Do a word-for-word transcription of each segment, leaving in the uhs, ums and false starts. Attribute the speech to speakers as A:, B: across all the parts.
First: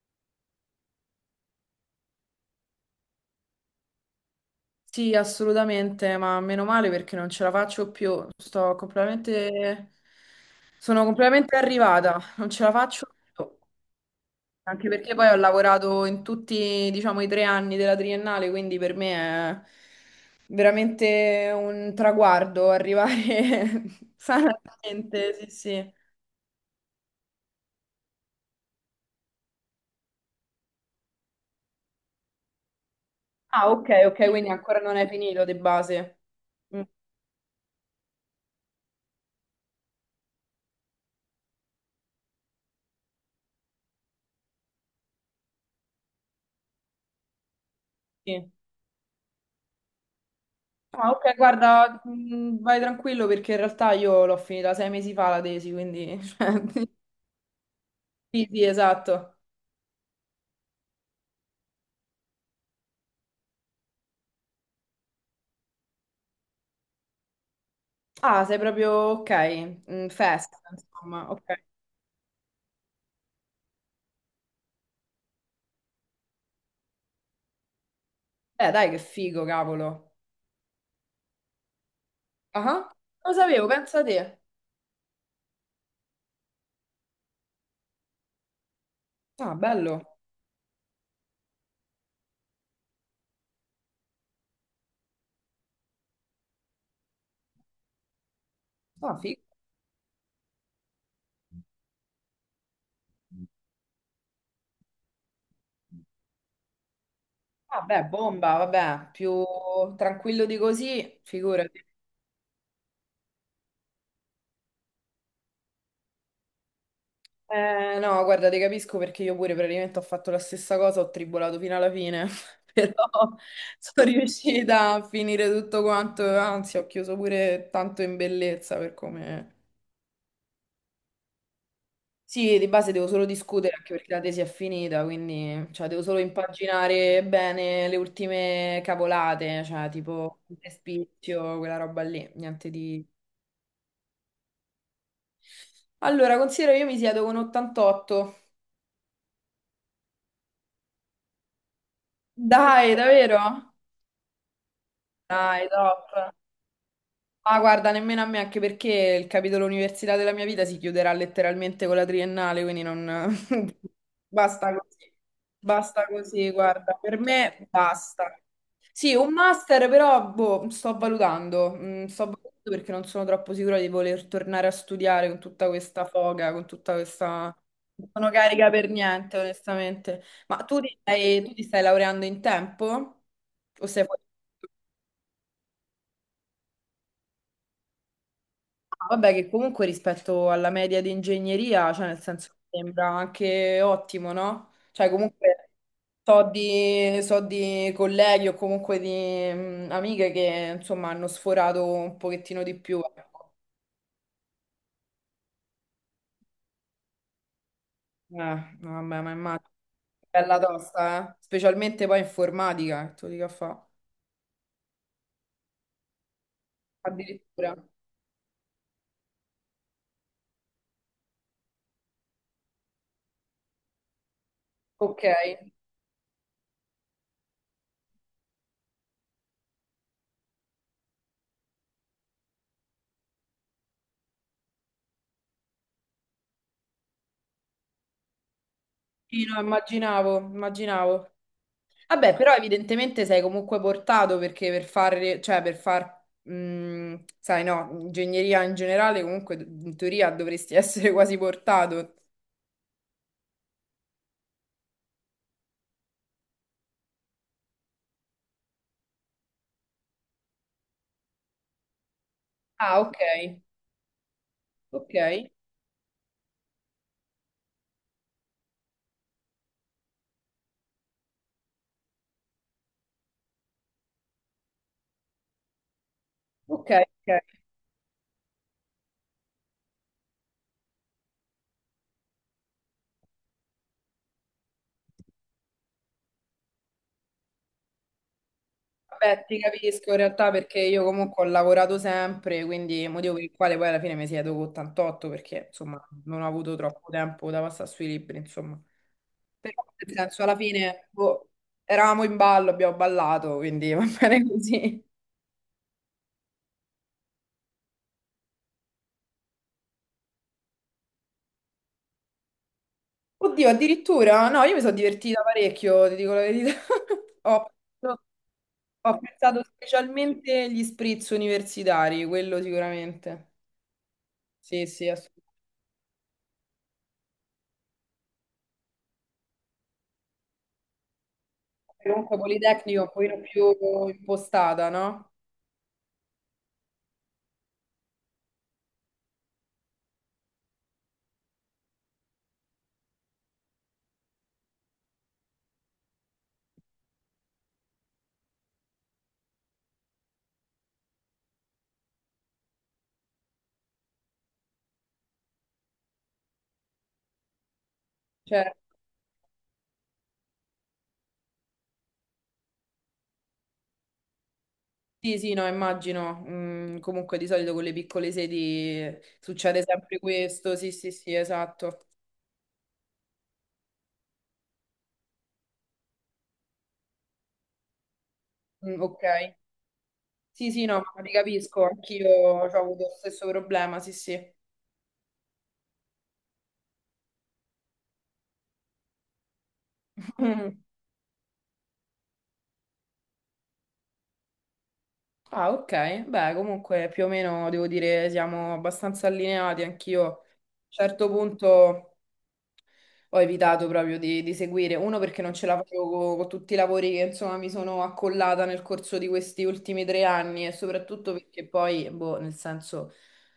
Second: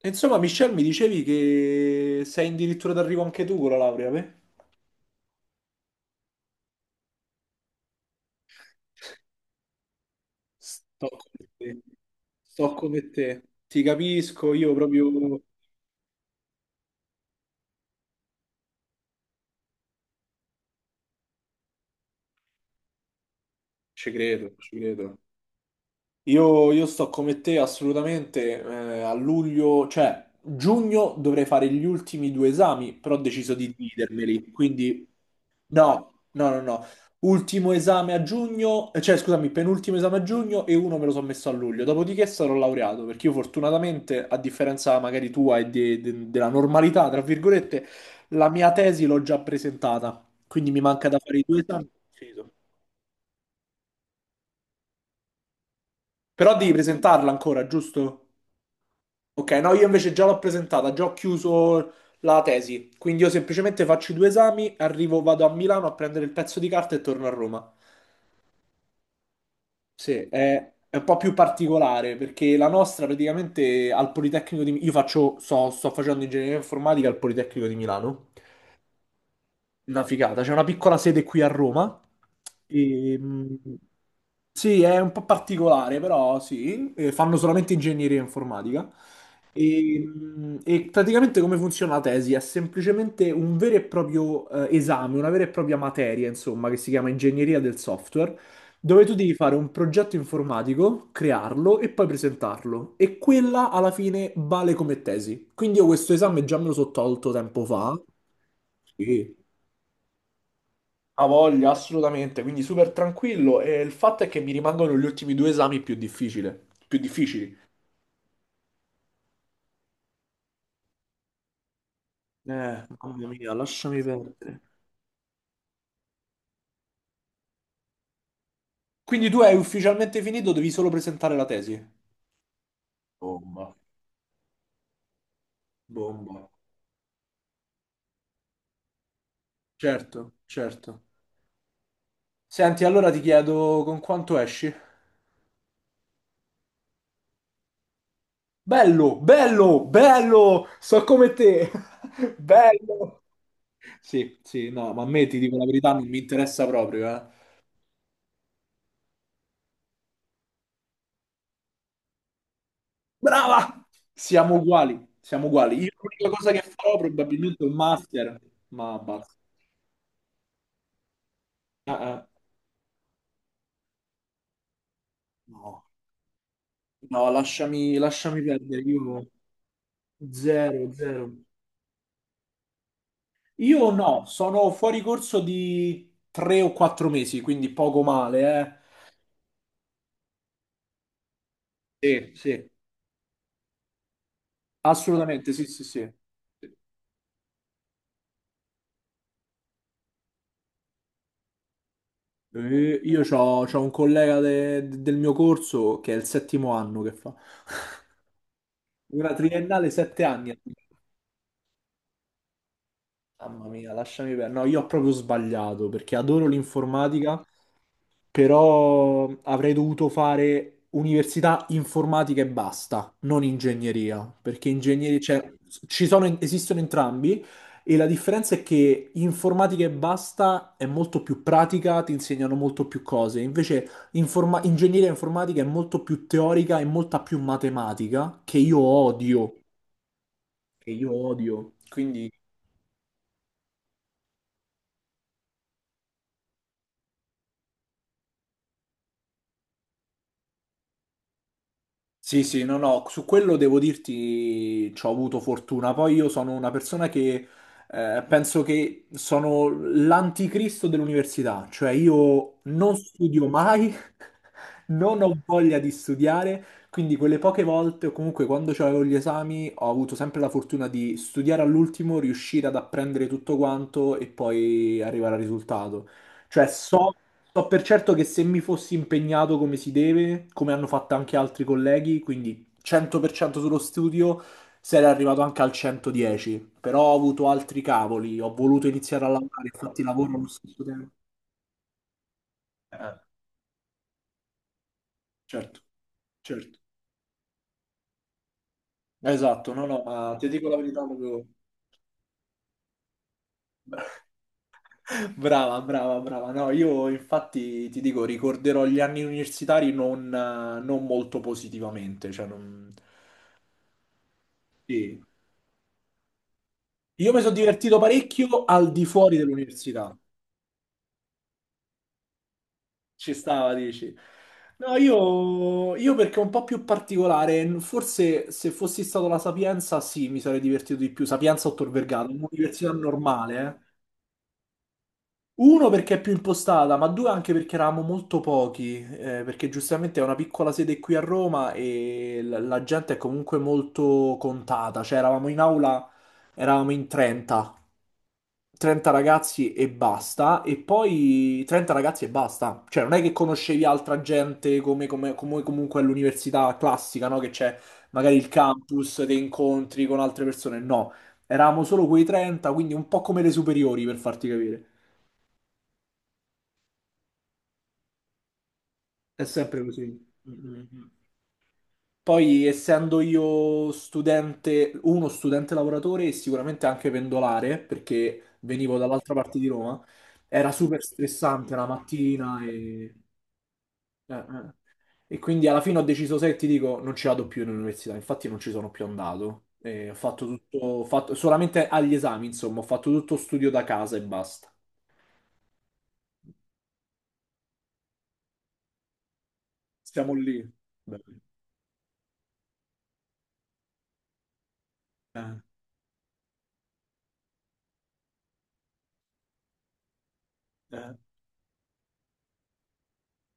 A: E insomma, Michelle, mi dicevi che sei addirittura d'arrivo anche tu con la laurea, beh?
B: Sì, assolutamente, ma meno male perché non ce la faccio più. Sto completamente... Sono
A: Sto come
B: completamente
A: te,
B: arrivata, non ce la
A: sto
B: faccio
A: come te.
B: più.
A: Ti capisco, io
B: Anche
A: proprio
B: perché poi ho lavorato in tutti, diciamo, i tre anni della triennale, quindi per me è veramente un traguardo arrivare
A: ci credo, ci credo.
B: sanamente, sì, sì.
A: Io, io sto come te assolutamente. Eh, a luglio, cioè giugno, dovrei fare gli ultimi due esami, però ho deciso
B: Ah,
A: di
B: ok, ok,
A: dividermeli.
B: quindi ancora non
A: Quindi
B: hai finito di base.
A: no, no, no,
B: Mm,
A: no. Ultimo esame a giugno, eh, cioè scusami, penultimo esame a giugno e uno me lo sono messo a luglio. Dopodiché sarò laureato, perché io fortunatamente, a differenza magari tua e de- de- della normalità, tra virgolette, la
B: sì.
A: mia tesi l'ho già presentata, quindi mi manca
B: Ah,
A: da
B: ok,
A: fare i due esami.
B: guarda,
A: Finito.
B: mh, vai tranquillo perché in realtà io l'ho finita sei mesi fa la tesi, quindi...
A: Però
B: cioè,
A: devi presentarla ancora, giusto?
B: sì, sì, esatto.
A: Ok, no, io invece già l'ho presentata, già ho chiuso la tesi, quindi io semplicemente faccio i due esami, arrivo, vado a Milano a prendere il pezzo di carta e torno a Roma.
B: Ah, sei proprio ok, mm,
A: Sì,
B: festa,
A: è, è un po'
B: insomma,
A: più
B: ok.
A: particolare perché la nostra praticamente al Politecnico di Milano, io faccio, so- sto facendo ingegneria informatica al Politecnico di Milano,
B: Eh, dai, che figo,
A: una
B: cavolo.
A: figata, c'è una piccola sede qui a Roma
B: Ah,
A: e,
B: lo sapevo, pensa te.
A: sì, è un po' particolare, però sì, eh, fanno solamente ingegneria informatica.
B: Ah,
A: E,
B: bello.
A: mh, e praticamente come funziona la tesi? È semplicemente un vero e proprio eh, esame, una vera e propria materia, insomma, che si chiama ingegneria del software, dove tu
B: Ah,
A: devi
B: figo.
A: fare un progetto informatico, crearlo e poi presentarlo. E quella alla fine vale come tesi. Quindi io questo esame già me lo sono tolto tempo fa.
B: Vabbè, bomba, vabbè,
A: Sì.
B: più tranquillo di così,
A: Ha voglia,
B: figurati.
A: assolutamente, quindi super tranquillo e il fatto è che mi rimangono gli ultimi due esami più difficile- più difficili.
B: Eh, no, guarda, ti capisco perché io pure praticamente ho fatto la stessa cosa, ho tribolato fino alla fine,
A: Eh,
B: però
A: mamma mia, lasciami
B: sono
A: perdere.
B: riuscita a finire tutto quanto, anzi ho chiuso pure tanto in bellezza per
A: Quindi tu
B: come...
A: hai ufficialmente finito, devi solo presentare la tesi.
B: Sì, di base devo solo
A: Bomba,
B: discutere anche perché la tesi è finita, quindi cioè, devo solo
A: bomba.
B: impaginare bene le ultime cavolate, cioè
A: Certo,
B: tipo il
A: certo.
B: spizio, quella roba lì, niente
A: Senti,
B: di...
A: allora ti chiedo con quanto esci?
B: Allora, considero io mi siedo con ottantotto.
A: Bello, bello, bello! So come te!
B: Dai,
A: Bello!
B: davvero?
A: Sì, sì, no, ma a me ti dico la
B: Dai,
A: verità, non mi
B: top.
A: interessa proprio, eh.
B: Ma guarda, nemmeno a me, anche perché il capitolo università della mia vita si chiuderà letteralmente con la triennale, quindi non...
A: Brava! Siamo
B: Basta
A: uguali,
B: così,
A: siamo uguali. Io
B: basta
A: l'unica
B: così,
A: cosa che
B: guarda,
A: farò
B: per
A: probabilmente è
B: me
A: un
B: basta.
A: master, ma
B: Sì,
A: basta.
B: un master però, boh, sto valutando.
A: Ah,
B: Mm, sto
A: ah.
B: valutando perché non sono troppo sicura di voler tornare a studiare con tutta
A: No,
B: questa foga, con tutta
A: no,
B: questa...
A: lasciami,
B: Non sono
A: lasciami
B: carica
A: perdere.
B: per
A: Io
B: niente, onestamente. Ma tu
A: zero,
B: ti
A: zero.
B: stai, tu ti stai laureando in tempo? O
A: Io
B: sei fuori?
A: no, sono fuori corso di tre o quattro mesi, quindi poco male, eh.
B: Vabbè, che comunque rispetto alla media di ingegneria, cioè nel
A: Sì,
B: senso
A: sì,
B: mi sembra anche ottimo, no? Cioè
A: assolutamente, sì,
B: comunque
A: sì, sì.
B: so di, so di colleghi o comunque di mm, amiche che insomma hanno sforato un pochettino di più,
A: Eh, Io
B: ecco.
A: c'ho, c'ho un collega de- del mio corso che è il settimo anno che fa.
B: Eh, no, vabbè, ma
A: Una
B: immagino.
A: triennale, sette anni.
B: Bella tosta, eh? Specialmente poi informatica, che tu dica
A: Mamma
B: fa.
A: mia, lasciami perdere. No, io ho proprio sbagliato perché adoro l'informatica,
B: Addirittura.
A: però avrei dovuto fare università informatica e basta, non ingegneria, perché ingegneria,
B: Ok.
A: cioè, ci sono, esistono entrambi e la differenza è che informatica e basta è molto più pratica, ti insegnano molto più cose, invece informa- ingegneria informatica è molto più teorica e molta più matematica, che io
B: Sì,
A: odio,
B: no, immaginavo,
A: che io
B: immaginavo.
A: odio. Quindi...
B: Vabbè, però evidentemente sei comunque portato perché per fare, cioè per far, mh, sai, no, ingegneria in generale comunque in teoria dovresti essere quasi portato.
A: Sì, sì, no, no, su quello devo dirti ci ho avuto fortuna. Poi io sono una persona che eh, penso che sono l'anticristo dell'università, cioè io non
B: Ah, ok,
A: studio mai,
B: ok,
A: non ho voglia di studiare, quindi quelle poche volte o comunque quando avevo gli esami ho avuto sempre la fortuna di studiare all'ultimo, riuscire ad apprendere tutto quanto e poi arrivare al risultato. Cioè,
B: ok,
A: so
B: ok.
A: So per certo che se mi fossi impegnato come si deve, come hanno fatto anche altri colleghi, quindi cento per cento sullo studio, sarei arrivato anche al centodieci. Però ho avuto altri cavoli, ho voluto iniziare a
B: Vabbè, ti
A: lavorare, infatti
B: capisco in
A: lavoro allo
B: realtà perché
A: stesso
B: io
A: tempo.
B: comunque ho lavorato sempre, quindi il
A: Eh,
B: motivo per il quale poi alla fine mi siedo con ottantotto perché
A: certo,
B: insomma non ho avuto
A: certo.
B: troppo tempo da passare sui libri, insomma.
A: Esatto,
B: Però
A: no, no,
B: nel
A: ma
B: senso
A: ti
B: alla
A: dico la verità
B: fine
A: proprio...
B: boh, eravamo in ballo, abbiamo ballato, quindi va bene così.
A: Brava, brava, brava. No, io infatti ti dico, ricorderò gli anni universitari non, eh, non molto positivamente, cioè non...
B: Oddio, addirittura? No, io mi sono
A: Sì,
B: divertita parecchio, ti dico la verità.
A: io mi sono
B: Ho,
A: divertito parecchio al di
B: ho
A: fuori
B: pensato
A: dell'università.
B: specialmente agli spritz universitari, quello
A: Ci
B: sicuramente.
A: stava, dici.
B: Sì,
A: No,
B: sì, assolutamente.
A: io, io perché è un po' più particolare, forse se fossi stato alla Sapienza, sì, mi sarei divertito di più. Sapienza o Tor Vergata,
B: Comunque
A: un'università
B: Politecnico è un pochino
A: normale,
B: più
A: eh.
B: impostata, no?
A: Uno perché è più impostata, ma due anche perché eravamo molto pochi, eh, perché giustamente è una piccola sede qui a Roma e la, la gente è comunque molto contata, cioè eravamo in aula, eravamo in trenta trenta ragazzi e basta, e poi trenta ragazzi e basta. Cioè, non è che conoscevi altra gente come, come- come comunque all'università classica, no? Che c'è magari il
B: Cioè,
A: campus, dei incontri con altre persone. No, eravamo solo quei trenta, quindi un po' come le superiori, per farti capire.
B: sì, sì, no, immagino. Mm, comunque di solito con le piccole sedi
A: È
B: succede
A: sempre così.
B: sempre questo, sì,
A: Mm-mm.
B: sì, sì, esatto.
A: Poi, essendo io studente, uno studente lavoratore e sicuramente anche pendolare, perché venivo
B: Mm, ok.
A: dall'altra parte di Roma,
B: Sì,
A: era
B: sì,
A: super
B: no, ma ti
A: stressante
B: capisco,
A: la
B: anch'io ho
A: mattina
B: avuto
A: e...
B: lo stesso problema, sì,
A: Eh,
B: sì.
A: eh. E quindi alla fine ho deciso, se ti dico, non ci vado più in università, infatti non ci sono più andato. E ho fatto tutto, ho fatto- solamente agli esami, insomma, ho fatto tutto studio da casa e basta.
B: Ah, ok. Beh, comunque più o meno devo dire siamo abbastanza allineati anch'io. A
A: Siamo
B: un
A: lì. Beh,
B: certo punto ho evitato proprio di, di seguire, uno perché non
A: eh,
B: ce la facevo co- con, tutti i lavori che insomma mi sono accollata nel corso di questi ultimi tre anni e
A: eh,
B: soprattutto perché poi, boh, nel senso,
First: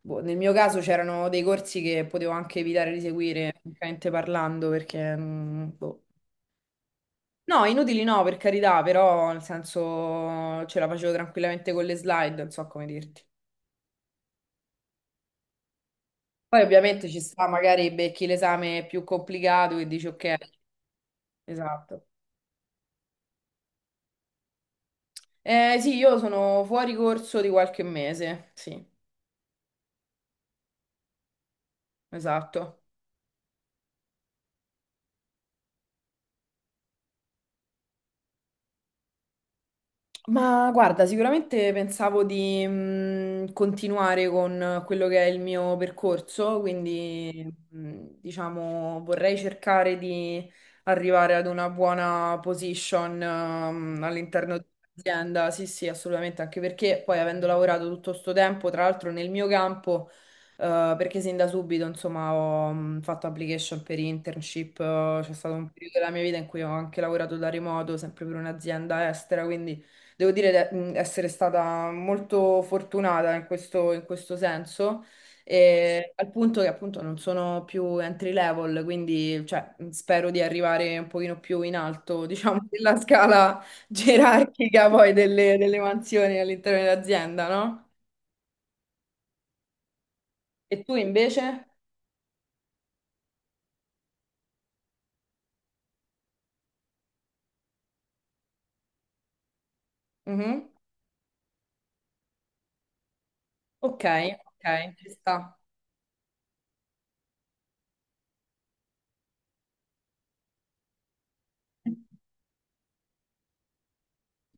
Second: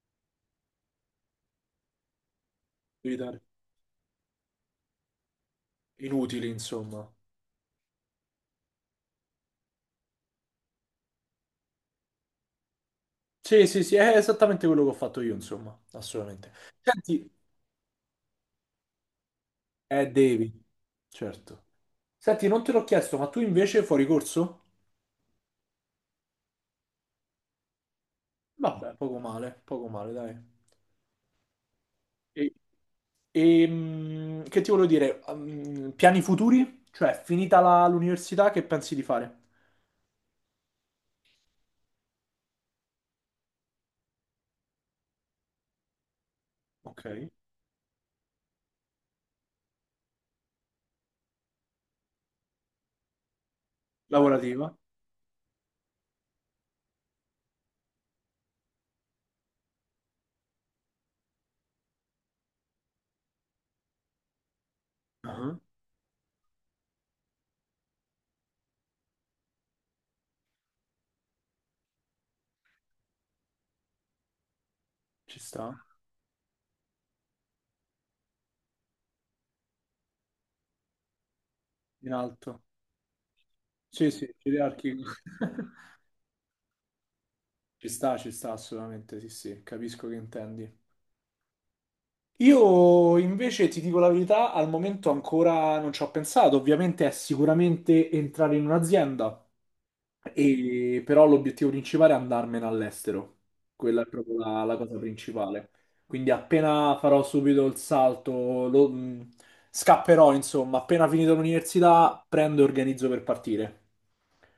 B: boh, nel mio caso c'erano dei corsi che potevo anche evitare di
A: evitare.
B: seguire, francamente parlando, perché, mm, boh.
A: Inutili, insomma.
B: No, inutili no, per carità, però nel senso ce la facevo tranquillamente con le slide, non so come dirti.
A: Sì, sì, sì, è esattamente quello che ho fatto io, insomma, assolutamente.
B: Poi ovviamente ci
A: Senti,
B: sta, magari becchi l'esame più complicato e dici
A: eh,
B: ok,
A: devi, certo.
B: esatto.
A: Senti, non te l'ho chiesto, ma tu invece fuori corso?
B: Eh sì, io sono fuori corso di qualche mese, sì,
A: Vabbè, poco male, poco male, dai. Sì.
B: esatto.
A: E mm, che ti volevo dire? Ehm, piani futuri? Cioè, finita la- l'università, che pensi di fare?
B: Ma guarda, sicuramente pensavo di mh, continuare con quello che è il mio percorso,
A: Ok.
B: quindi mh, diciamo vorrei cercare di arrivare ad una buona position ehm, all'interno
A: Lavorativa?
B: dell'azienda. Sì, sì, assolutamente, anche perché poi avendo lavorato tutto sto tempo, tra l'altro nel mio campo, eh, perché sin da subito, insomma, ho mh, fatto application per internship, eh, c'è stato
A: Ah,
B: un periodo della mia vita in cui ho anche lavorato da remoto, sempre per un'azienda estera, quindi devo dire di mh, essere stata molto fortunata in questo, in questo senso,
A: ci sta,
B: e al punto che appunto non sono più entry level, quindi cioè, mh, spero di arrivare un pochino più in
A: in
B: alto,
A: alto.
B: diciamo, nella scala
A: Sì, sì,
B: gerarchica
A: gerarchico.
B: poi delle, delle mansioni all'interno dell'azienda, no?
A: Ci sta, ci sta assolutamente, sì, sì, capisco che intendi.
B: E tu invece?
A: Io invece ti dico la verità, al momento ancora non ci ho pensato, ovviamente è sicuramente entrare in un'azienda.
B: Mhm.
A: E- però l'obiettivo principale è andarmene all'estero. Quella
B: Ok,
A: è proprio la, la
B: ok,
A: cosa
B: ci sta.
A: principale. Quindi appena farò subito il salto, lo- mh, scapperò, insomma, appena finito l'università, prendo e organizzo per partire.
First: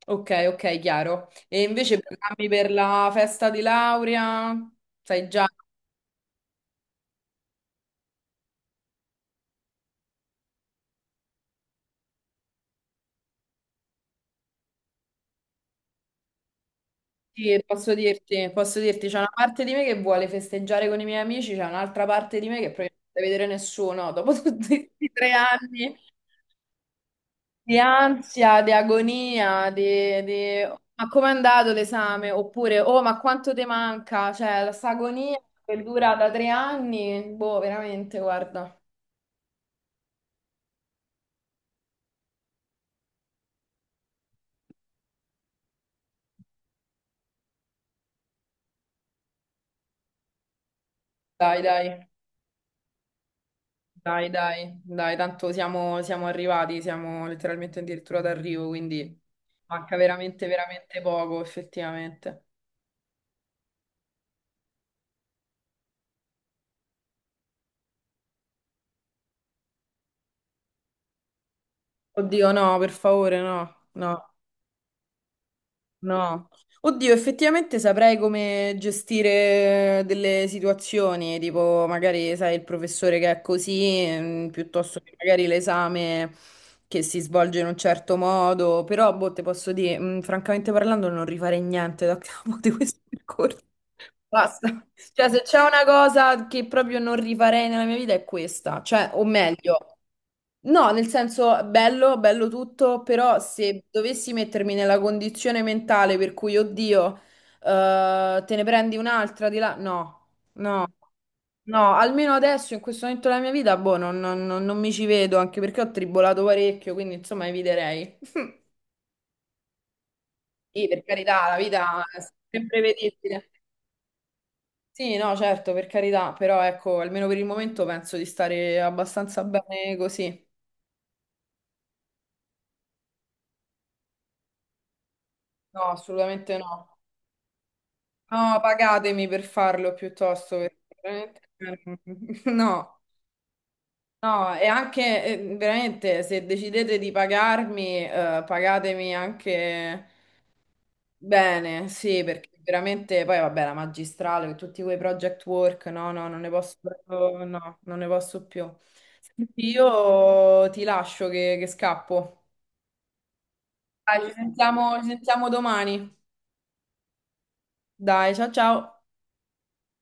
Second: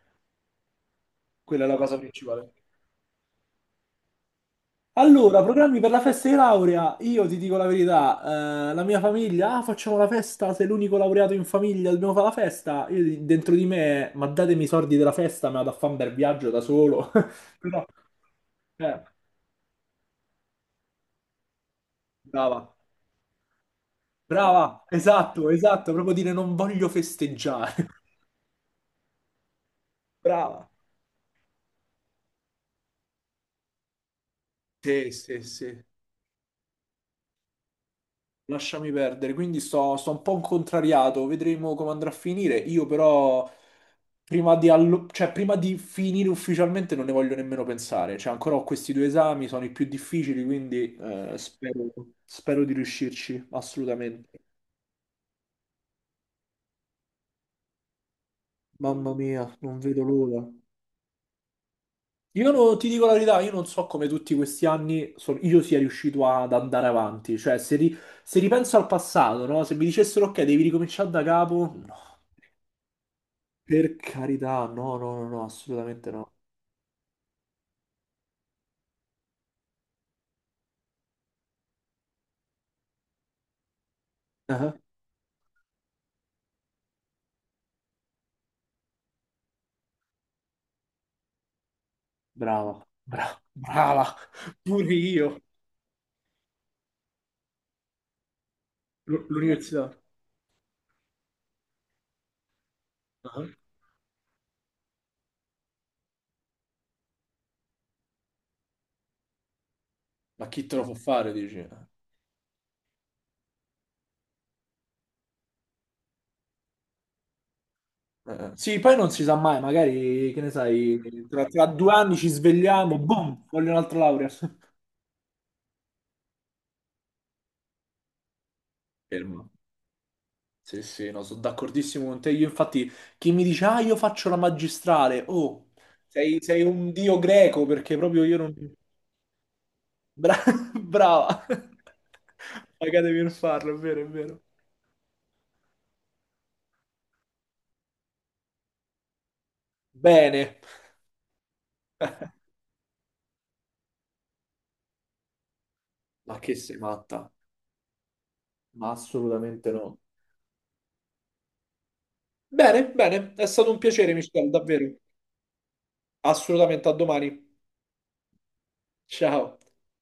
B: Ok, ok, chiaro. E
A: Quella è la cosa
B: invece programmi
A: principale.
B: per la festa di laurea? Sai
A: Allora,
B: già?
A: programmi per la festa di laurea. Io ti dico la verità, eh, la mia famiglia, ah, facciamo la festa, sei l'unico laureato in famiglia, dobbiamo fare la festa. Io di- dentro di me, ma datemi i soldi della festa, me la da fare un bel viaggio da solo.
B: Sì,
A: Però,
B: posso dirti, posso
A: eh,
B: dirti, c'è una parte di me che vuole festeggiare con i miei amici, c'è un'altra parte di me che
A: brava.
B: probabilmente non vuole vedere nessuno. Dopo tutti
A: Brava,
B: questi tre
A: esatto, esatto,
B: anni
A: proprio dire non voglio festeggiare.
B: di ansia, di agonia, di, di-
A: Brava.
B: ma com'è andato l'esame? Oppure, oh, ma quanto ti manca? Cioè, la sta
A: Sì,
B: agonia
A: sì,
B: che
A: sì,
B: dura da tre anni, boh, veramente, guarda.
A: lasciami perdere. Quindi sto, sto un po' contrariato, vedremo come andrà a finire. Io però, prima di, allo- cioè, prima di finire ufficialmente, non ne voglio nemmeno pensare. Cioè, ancora ho questi due esami, sono i più difficili, quindi eh,
B: Dai,
A: spero,
B: dai,
A: spero di riuscirci, assolutamente.
B: dai, dai, dai, tanto siamo, siamo arrivati, siamo letteralmente addirittura d'arrivo,
A: Mamma
B: quindi
A: mia, non
B: manca
A: vedo l'ora.
B: veramente, veramente poco, effettivamente.
A: Io no- ti dico la verità, io non so come tutti questi anni son- io sia riuscito ad andare avanti. Cioè, se, ri- se ripenso al passato, no? Se mi dicessero, ok, devi ricominciare da capo, no.
B: Oddio, no, per favore, no,
A: Per
B: no,
A: carità, no, no, no, no, assolutamente no.
B: no. Oddio, effettivamente saprei come gestire delle situazioni, tipo magari, sai, il professore che è così, mm,
A: Ah,
B: piuttosto che magari l'esame che si svolge in un certo modo, però, boh, te posso dire, mm, francamente parlando, non rifarei niente da capo di
A: brava,
B: questo
A: bra-
B: percorso.
A: brava,
B: Basta.
A: pure
B: Cioè,
A: io.
B: se c'è una cosa che proprio non rifarei nella mia vita è questa, cioè, o
A: L- l'università.
B: meglio. No, nel senso, bello, bello tutto, però
A: Ah.
B: se dovessi mettermi nella condizione mentale per cui, oddio, eh, te ne prendi un'altra di là, no,
A: Ma chi te lo
B: no,
A: fa fare, dici? Eh,
B: no, almeno adesso, in questo momento della mia vita, boh, non, non- non- non mi ci vedo, anche perché ho tribolato parecchio, quindi insomma eviterei.
A: eh. Sì, poi non si sa mai, magari, che ne
B: Sì,
A: sai,
B: per
A: tra,
B: carità, la
A: tra due
B: vita
A: anni ci
B: è
A: svegliamo, boom,
B: imprevedibile.
A: voglio un'altra laurea.
B: Sì, no, certo, per carità, però ecco, almeno per il momento penso di stare abbastanza
A: Fermo.
B: bene così.
A: Sì, sì, no, sono d'accordissimo con te. Io infatti, chi mi dice, ah, io faccio la magistrale, oh,
B: No,
A: sei,
B: assolutamente
A: sei un
B: no.
A: dio greco perché proprio io non...
B: No, pagatemi per farlo
A: Bra-
B: piuttosto, perché
A: brava.
B: veramente- No,
A: Pagatemi per farlo, è vero, è vero.
B: no, e anche eh, veramente se decidete di pagarmi, eh, pagatemi anche
A: Bene.
B: bene, sì, perché veramente poi vabbè la magistrale, tutti quei project work, no, no,
A: Ma
B: non ne
A: che
B: posso,
A: sei matta?
B: proprio- no, non ne posso più.
A: Ma
B: Senti,
A: assolutamente no.
B: io ti lascio che, che scappo.
A: Bene, bene, è stato un piacere,
B: Dai, ci
A: Michelle, davvero.
B: sentiamo, ci sentiamo domani.
A: Assolutamente, a domani.
B: Dai, ciao ciao.
A: Ciao.